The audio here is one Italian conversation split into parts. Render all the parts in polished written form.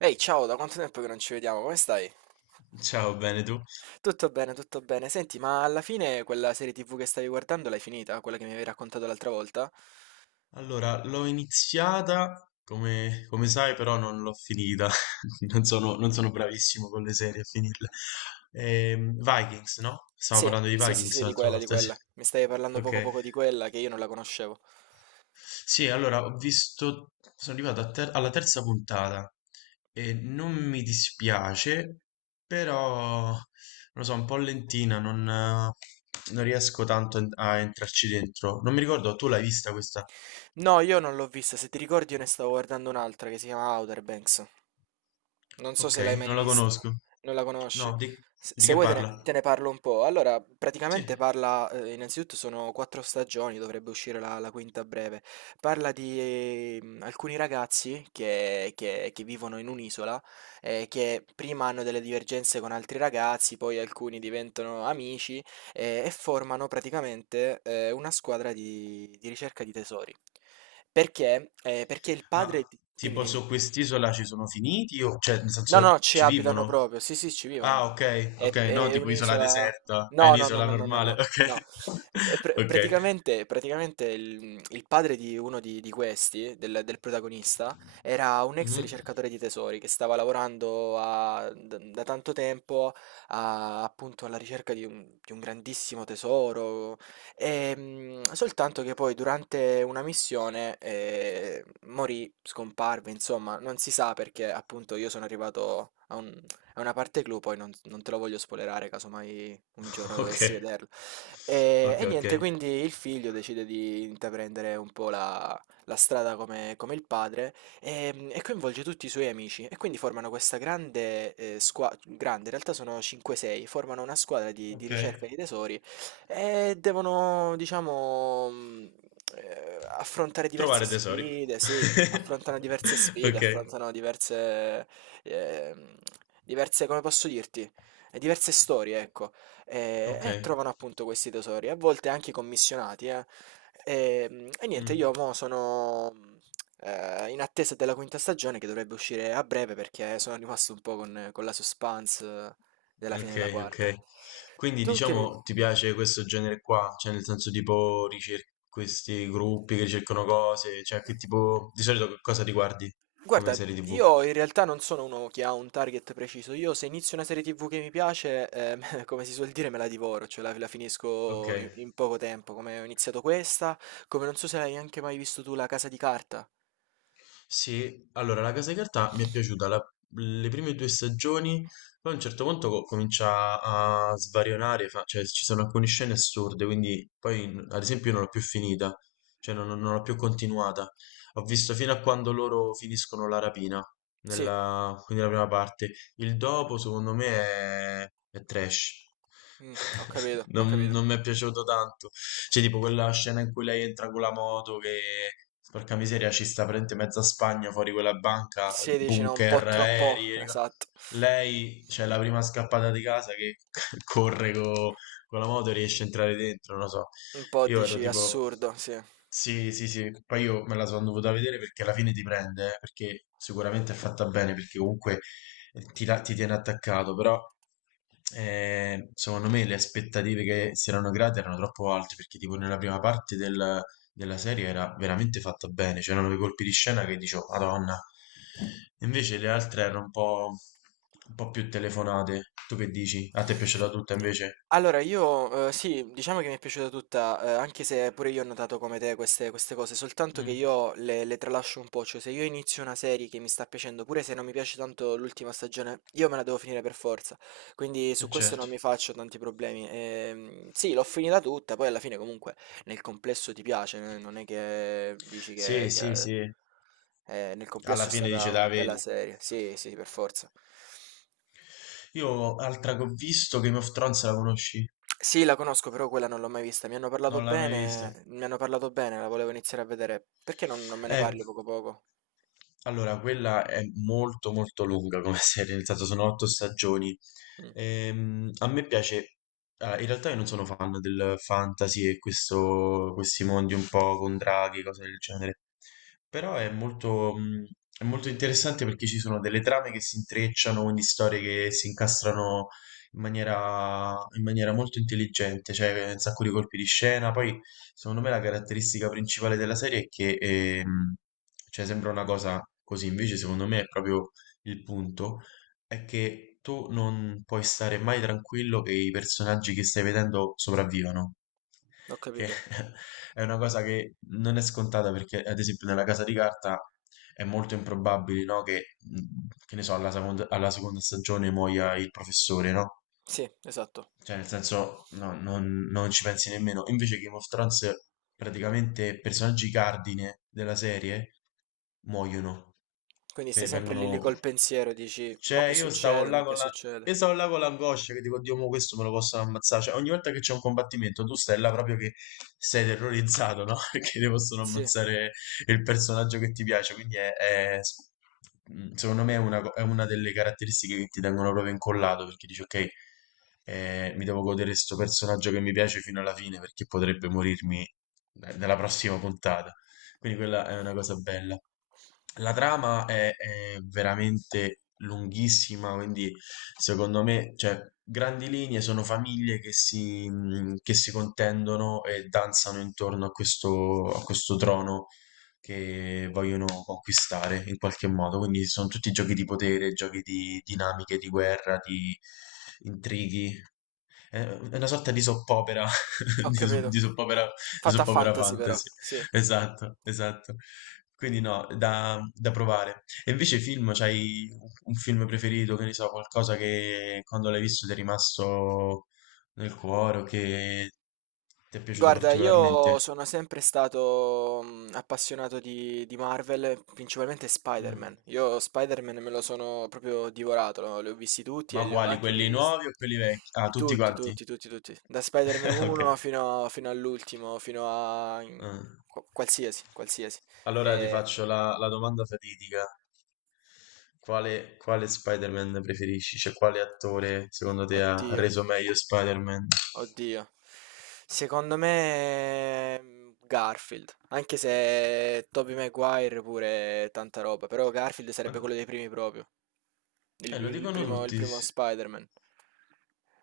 Ehi, ciao, da quanto tempo che non ci vediamo? Come stai? Ciao, bene tu? Tutto bene, tutto bene. Senti, ma alla fine quella serie TV che stavi guardando l'hai finita? Quella che mi avevi raccontato l'altra volta? Allora, l'ho iniziata, come sai, però non l'ho finita. Non sono bravissimo con le serie a finirle. Vikings, no? Stiamo Sì, parlando di sì, sì, Vikings sì, di l'altra quella, di volta, sì. quella. Mi stavi parlando poco Ok. poco di quella che io non la conoscevo. Sì, allora ho visto, sono arrivato alla terza puntata e non mi dispiace, però non lo so, un po' lentina, non riesco tanto a entrarci dentro. Non mi ricordo, tu l'hai vista questa? No, io non l'ho vista. Se ti ricordi, io ne stavo guardando un'altra che si chiama Outer Banks. Non so Ok, se l'hai mai non la vista, conosco. non la conosci. No, di, Se, di se che vuoi te ne, parla? te ne parlo un po'. Allora, praticamente Sì, parla, innanzitutto sono quattro stagioni, dovrebbe uscire la quinta a breve. Parla di alcuni ragazzi che vivono in un'isola, che prima hanno delle divergenze con altri ragazzi, poi alcuni diventano amici e formano praticamente una squadra di ricerca di tesori. Perché? Perché il ma padre... Dimmi, tipo dimmi. su quest'isola ci sono finiti o cioè nel No, no, senso ci ci abitano vivono? proprio. Sì, sì, ci Ah, vivono. ok, ok, È, no, è tipo isola un'isola. deserta. È No, no, no, un'isola no, no, no, normale, no, ok. no. È Ok. Praticamente il padre di uno di questi, del protagonista, era un ex Mhm. ricercatore di tesori che stava lavorando da tanto tempo appunto alla ricerca di un grandissimo tesoro. Soltanto che poi durante una missione morì, scomparve, insomma, non si sa perché. Appunto, io sono arrivato a una parte clou, poi non te lo voglio spoilerare casomai un giorno Ok. dovessi vederlo. E, Ok, e ok. niente, quindi il figlio decide di intraprendere un po' la strada come, come il padre e coinvolge tutti i suoi amici e quindi formano questa grande squadra, grande, in realtà sono 5-6, formano una squadra di Ok. ricerca di tesori. Devono diciamo, affrontare diverse Trovare tesori. sfide, sì, affrontano diverse sfide, Ok. affrontano ehm, diverse come posso dirti, diverse storie, ecco, Ok. e trovano appunto questi tesori, a volte anche commissionati, eh. E niente, Mm. io mo sono, in attesa della quinta stagione che dovrebbe uscire a breve perché sono rimasto un po' con la suspense della fine della Ok, quarta. ok. Quindi Tu che mi... diciamo ti piace questo genere qua? Cioè nel senso tipo questi gruppi che cercano cose, cioè che tipo di solito che cosa riguardi come Guarda, serie TV? io in realtà non sono uno che ha un target preciso. Io se inizio una serie TV che mi piace, come si suol dire, me la divoro, cioè la Ok, finisco in poco tempo, come ho iniziato questa, come non so se l'hai anche mai visto tu La Casa di Carta. sì, allora la Casa di Carta mi è piaciuta le prime due stagioni, poi a un certo punto comincia a svarionare, cioè ci sono alcune scene assurde, quindi poi ad esempio io non l'ho più finita, cioè non l'ho più continuata, ho visto fino a quando loro finiscono la rapina, Sì, quindi la prima parte, il dopo secondo me è trash, mm, ho capito, ho non capito. non mi è piaciuto tanto. Cioè, tipo quella scena in cui lei entra con la moto che, porca miseria, ci sta praticamente mezza Spagna fuori quella banca, Sì, dici no, un po' bunker, troppo, aerei. Esatto. Lei, cioè, la prima scappata di casa che corre con la moto e riesce a entrare dentro, non lo so. Un po' Io ero dici tipo, assurdo, sì. sì, sì, sì, poi io me la sono dovuta vedere perché alla fine ti prende, perché sicuramente è fatta bene, perché comunque ti tiene attaccato, però, secondo me le aspettative che si erano create erano troppo alte, perché tipo nella prima parte della serie era veramente fatta bene, c'erano quei colpi di scena che dicevo, Madonna, invece le altre erano un po' più telefonate. Tu che dici? A te è piaciuta tutta invece? Allora io, sì, diciamo che mi è piaciuta tutta, anche se pure io ho notato come te queste cose, soltanto che Mm, io le tralascio un po', cioè se io inizio una serie che mi sta piacendo, pure se non mi piace tanto l'ultima stagione, io me la devo finire per forza, quindi su questo non certo. mi faccio tanti problemi. Sì, l'ho finita tutta, poi alla fine comunque nel complesso ti piace, non è che dici che Sì, sì, che- sì. eh, nel Alla complesso è fine stata dice, una da bella vedi. serie, sì, sì, per forza. Io, altra che ho visto, Game of Thrones la conosci? Sì, la conosco, però quella non l'ho mai vista. Mi hanno parlato Non l'hai mai vista? bene, mi hanno parlato bene, la volevo iniziare a vedere. Perché non me ne parli Ecco. poco poco? Allora, quella è molto molto lunga come serie, nel senso sono otto stagioni. Mm, A me piace, ah, in realtà io non sono fan del fantasy e questi mondi un po' con draghi, cose del genere, però è è molto interessante perché ci sono delle trame che si intrecciano, quindi storie che si incastrano in maniera molto intelligente, cioè un sacco di colpi di scena, poi. Secondo me la caratteristica principale della serie è che, cioè sembra una cosa così, invece secondo me è proprio il punto, è che tu non puoi stare mai tranquillo che i personaggi che stai vedendo sopravvivano, ho che capito. è una cosa che non è scontata perché ad esempio nella Casa di Carta è molto improbabile, no, che, che ne so, alla seconda stagione muoia il professore, no? Sì, esatto. Cioè, nel senso, no, non ci pensi nemmeno. Invece Game of Thrones, praticamente personaggi cardine della serie muoiono, Quindi stai sempre lì lì vengono col pensiero, dici, mo cioè, che io stavo succede, là mo che con la... succede. Io stavo là con l'angoscia che dico, Dio, mo questo me lo possono ammazzare. Cioè, ogni volta che c'è un combattimento, tu stai là proprio che sei terrorizzato, no? Perché ti possono Sì, ammazzare il personaggio che ti piace. Quindi, secondo me è una delle caratteristiche che ti tengono proprio incollato, perché dici, ok, mi devo godere questo personaggio che mi piace fino alla fine, perché potrebbe morirmi, nella prossima puntata. Quindi quella è una cosa bella. La trama è veramente lunghissima, quindi secondo me, cioè, grandi linee sono famiglie che si contendono e danzano intorno a questo trono che vogliono conquistare in qualche modo. Quindi sono tutti giochi di potere, giochi di dinamiche, di guerra, di intrighi. È una sorta di soppopera, ho di, so- capito. di soppopera, di Fatta a soppopera fantasy però, fantasy. sì. Esatto, esatto. Quindi no, da provare. E invece film, c'hai un film preferito, che ne so, qualcosa che quando l'hai visto ti è rimasto nel cuore o che ti è piaciuto Guarda, io particolarmente? sono sempre stato mm, appassionato di Marvel, principalmente Mm. Spider-Man. Io Spider-Man me lo sono proprio divorato, no? Li ho visti tutti e Ma li ho quali? anche Quelli rivisti. nuovi o quelli vecchi? Ah, tutti Tutti, quanti? tutti, tutti, tutti. Da Spider-Man Ok. 1 fino, fino all'ultimo, fino a... Ah. Qualsiasi, qualsiasi. Allora ti E- faccio la domanda fatidica. Quale Spider-Man preferisci? Cioè, quale attore secondo te ha Oddio. reso meglio Spider-Man? Oddio. Secondo me mm, Garfield, anche se Tobey Maguire pure è tanta roba, però Garfield sarebbe Ma- quello dei primi proprio, il, lo il dicono primo, il tutti. primo Spider-Man,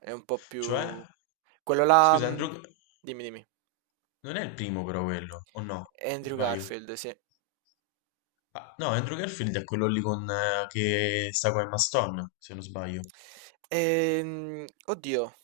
è un po' Cioè, più... Quello là, scusa, mm, Andrew... dimmi, dimmi, Non è il primo però quello, o no? Andrew Sbaglio. Garfield, sì. Ah, no, Andrew Garfield è quello lì con, che sta con Emma Stone, se non sbaglio. Ehm, oddio,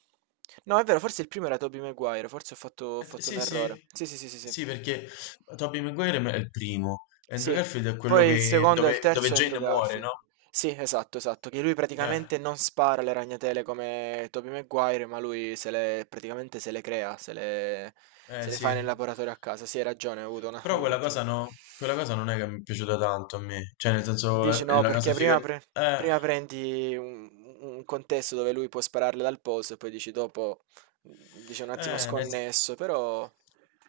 no è vero, forse il primo era Tobey Maguire, forse ho fatto un Sì, errore, sì, sì sì sì sì sì. sì, perché Tobey Maguire è il primo. Andrew Sì, Garfield è quello poi il che, secondo e il dove terzo è Andrew Jane muore, no? Garfield. Sì, esatto, esatto, che lui Eh, praticamente non spara le ragnatele come Tobey Maguire, ma lui se le, praticamente se le crea, se le, eh se le sì. fa nel laboratorio a casa. Sì, hai ragione, ho avuto Però un quella cosa attimo. no, quella cosa non è che mi è piaciuta tanto a me. Cioè, nel Dici senso, no, la casa perché figa. prima, pre- Eh, prima prendi un contesto dove lui può spararle dal polso e poi dici dopo, mm, dici un attimo eh, nel- sconnesso, però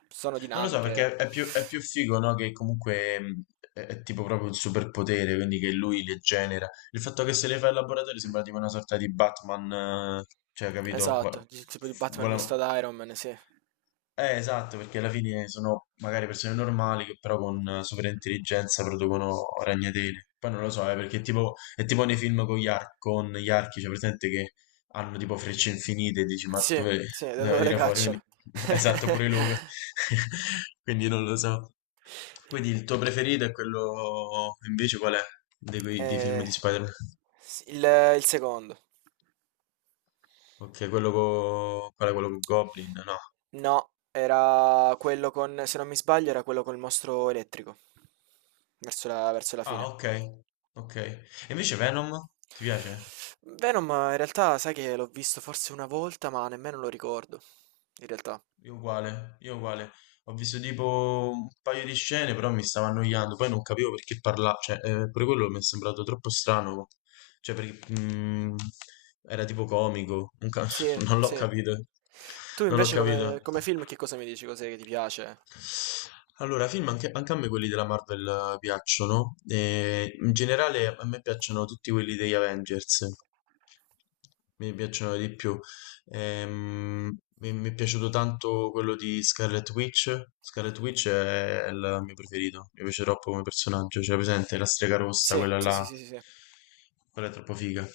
sono non lo so, dinamiche. perché è più figo, no? Che comunque è tipo proprio il superpotere, quindi che lui le genera. Il fatto che se le fa il laboratorio sembra tipo una sorta di Batman, eh, cioè, capito? Esatto, dici tipo di Batman misto Vuole- ad Iron Man, sì. Esatto, perché alla fine sono magari persone normali che però con superintelligenza producono ragnatele. Poi non lo so, perché è tipo nei film con gli archi, cioè presente che hanno tipo frecce infinite e dici ma Sì, dove sì, da deve dove le tirare fuori? Quindi, cacciano. esatto, pure lui. Quindi non lo so. Quindi il tuo preferito è quello invece qual è? Di quei di film Eh, di Spider-Man? s- il, il secondo. Ok, quello con... qual è quello con Goblin? No. No, era quello con, se non mi sbaglio, era quello col mostro elettrico. Verso la fine. Ah, ok. Ok. E invece Venom? Ti piace? Venom, in realtà, sai che l'ho visto forse una volta, ma nemmeno lo ricordo. In realtà. Io uguale, io uguale. Ho visto tipo un paio di scene, però mi stava annoiando. Poi non capivo perché parlava, cioè, pure quello mi è sembrato troppo strano. Cioè, perché era tipo comico. Non, ca- Sì, non l'ho sì. capito. Tu Non l'ho invece capito. come film che cosa mi dici? Cos'è che ti piace? Allora, film anche a me quelli della Marvel, piacciono, no? E in generale a me piacciono tutti quelli degli Avengers. Mi piacciono di più. Mi è piaciuto tanto quello di Scarlet Witch. Scarlet Witch è il mio preferito, mi piace troppo come personaggio, cioè presente la strega rossa, Sì, quella sì, sì, là, sì, sì, sì. quella è troppo figa.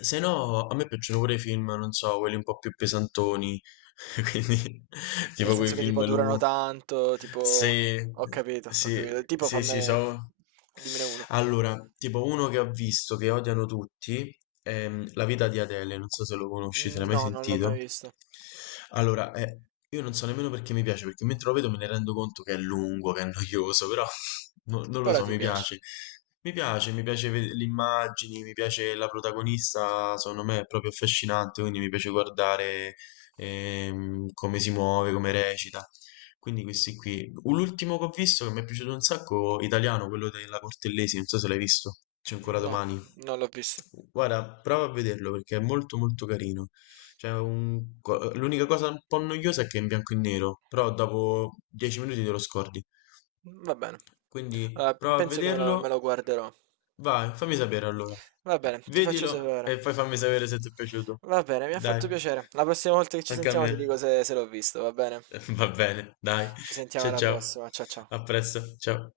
Se no, a me piacciono pure i film, non so, quelli un po' più pesantoni, quindi Nel tipo quei senso che tipo film durano lunghi tanto, tipo... sì, Ho capito, ho sì, capito. Tipo sì, sì, so. dimmene uno. Allora, tipo uno che ho visto che odiano tutti è La vita di Adele, non so se lo conosci, se l'hai mai No, non l'ho mai sentito. visto. Allora, io non so nemmeno perché mi piace, perché mentre lo vedo me ne rendo conto che è lungo, che è noioso, però non lo Però so, ti mi piace. piace. Mi piace, mi piace le immagini, mi piace la protagonista, secondo me è proprio affascinante, quindi mi piace guardare, come si muove, come recita. Quindi questi qui. L'ultimo che ho visto che mi è piaciuto un sacco, italiano, quello della Cortellesi, non so se l'hai visto. C'è ancora No, domani. non l'ho visto. Guarda, prova a vederlo perché è molto molto carino. Cioè, L'unica cosa un po' noiosa è che è in bianco e nero, però dopo 10 minuti te lo scordi. Va bene. Quindi Allora, prova a penso che me vederlo. lo guarderò. Vai, fammi sapere allora. Va bene, ti faccio Vedilo sapere. e poi fammi sapere se ti è piaciuto. Va bene, mi ha Dai, fatto piacere. La prossima volta che ci anche a sentiamo me. ti dico se se l'ho visto, va bene? Va bene, dai. Ci sentiamo Cia alla ciao. prossima. Ciao ciao. A presto, ciao.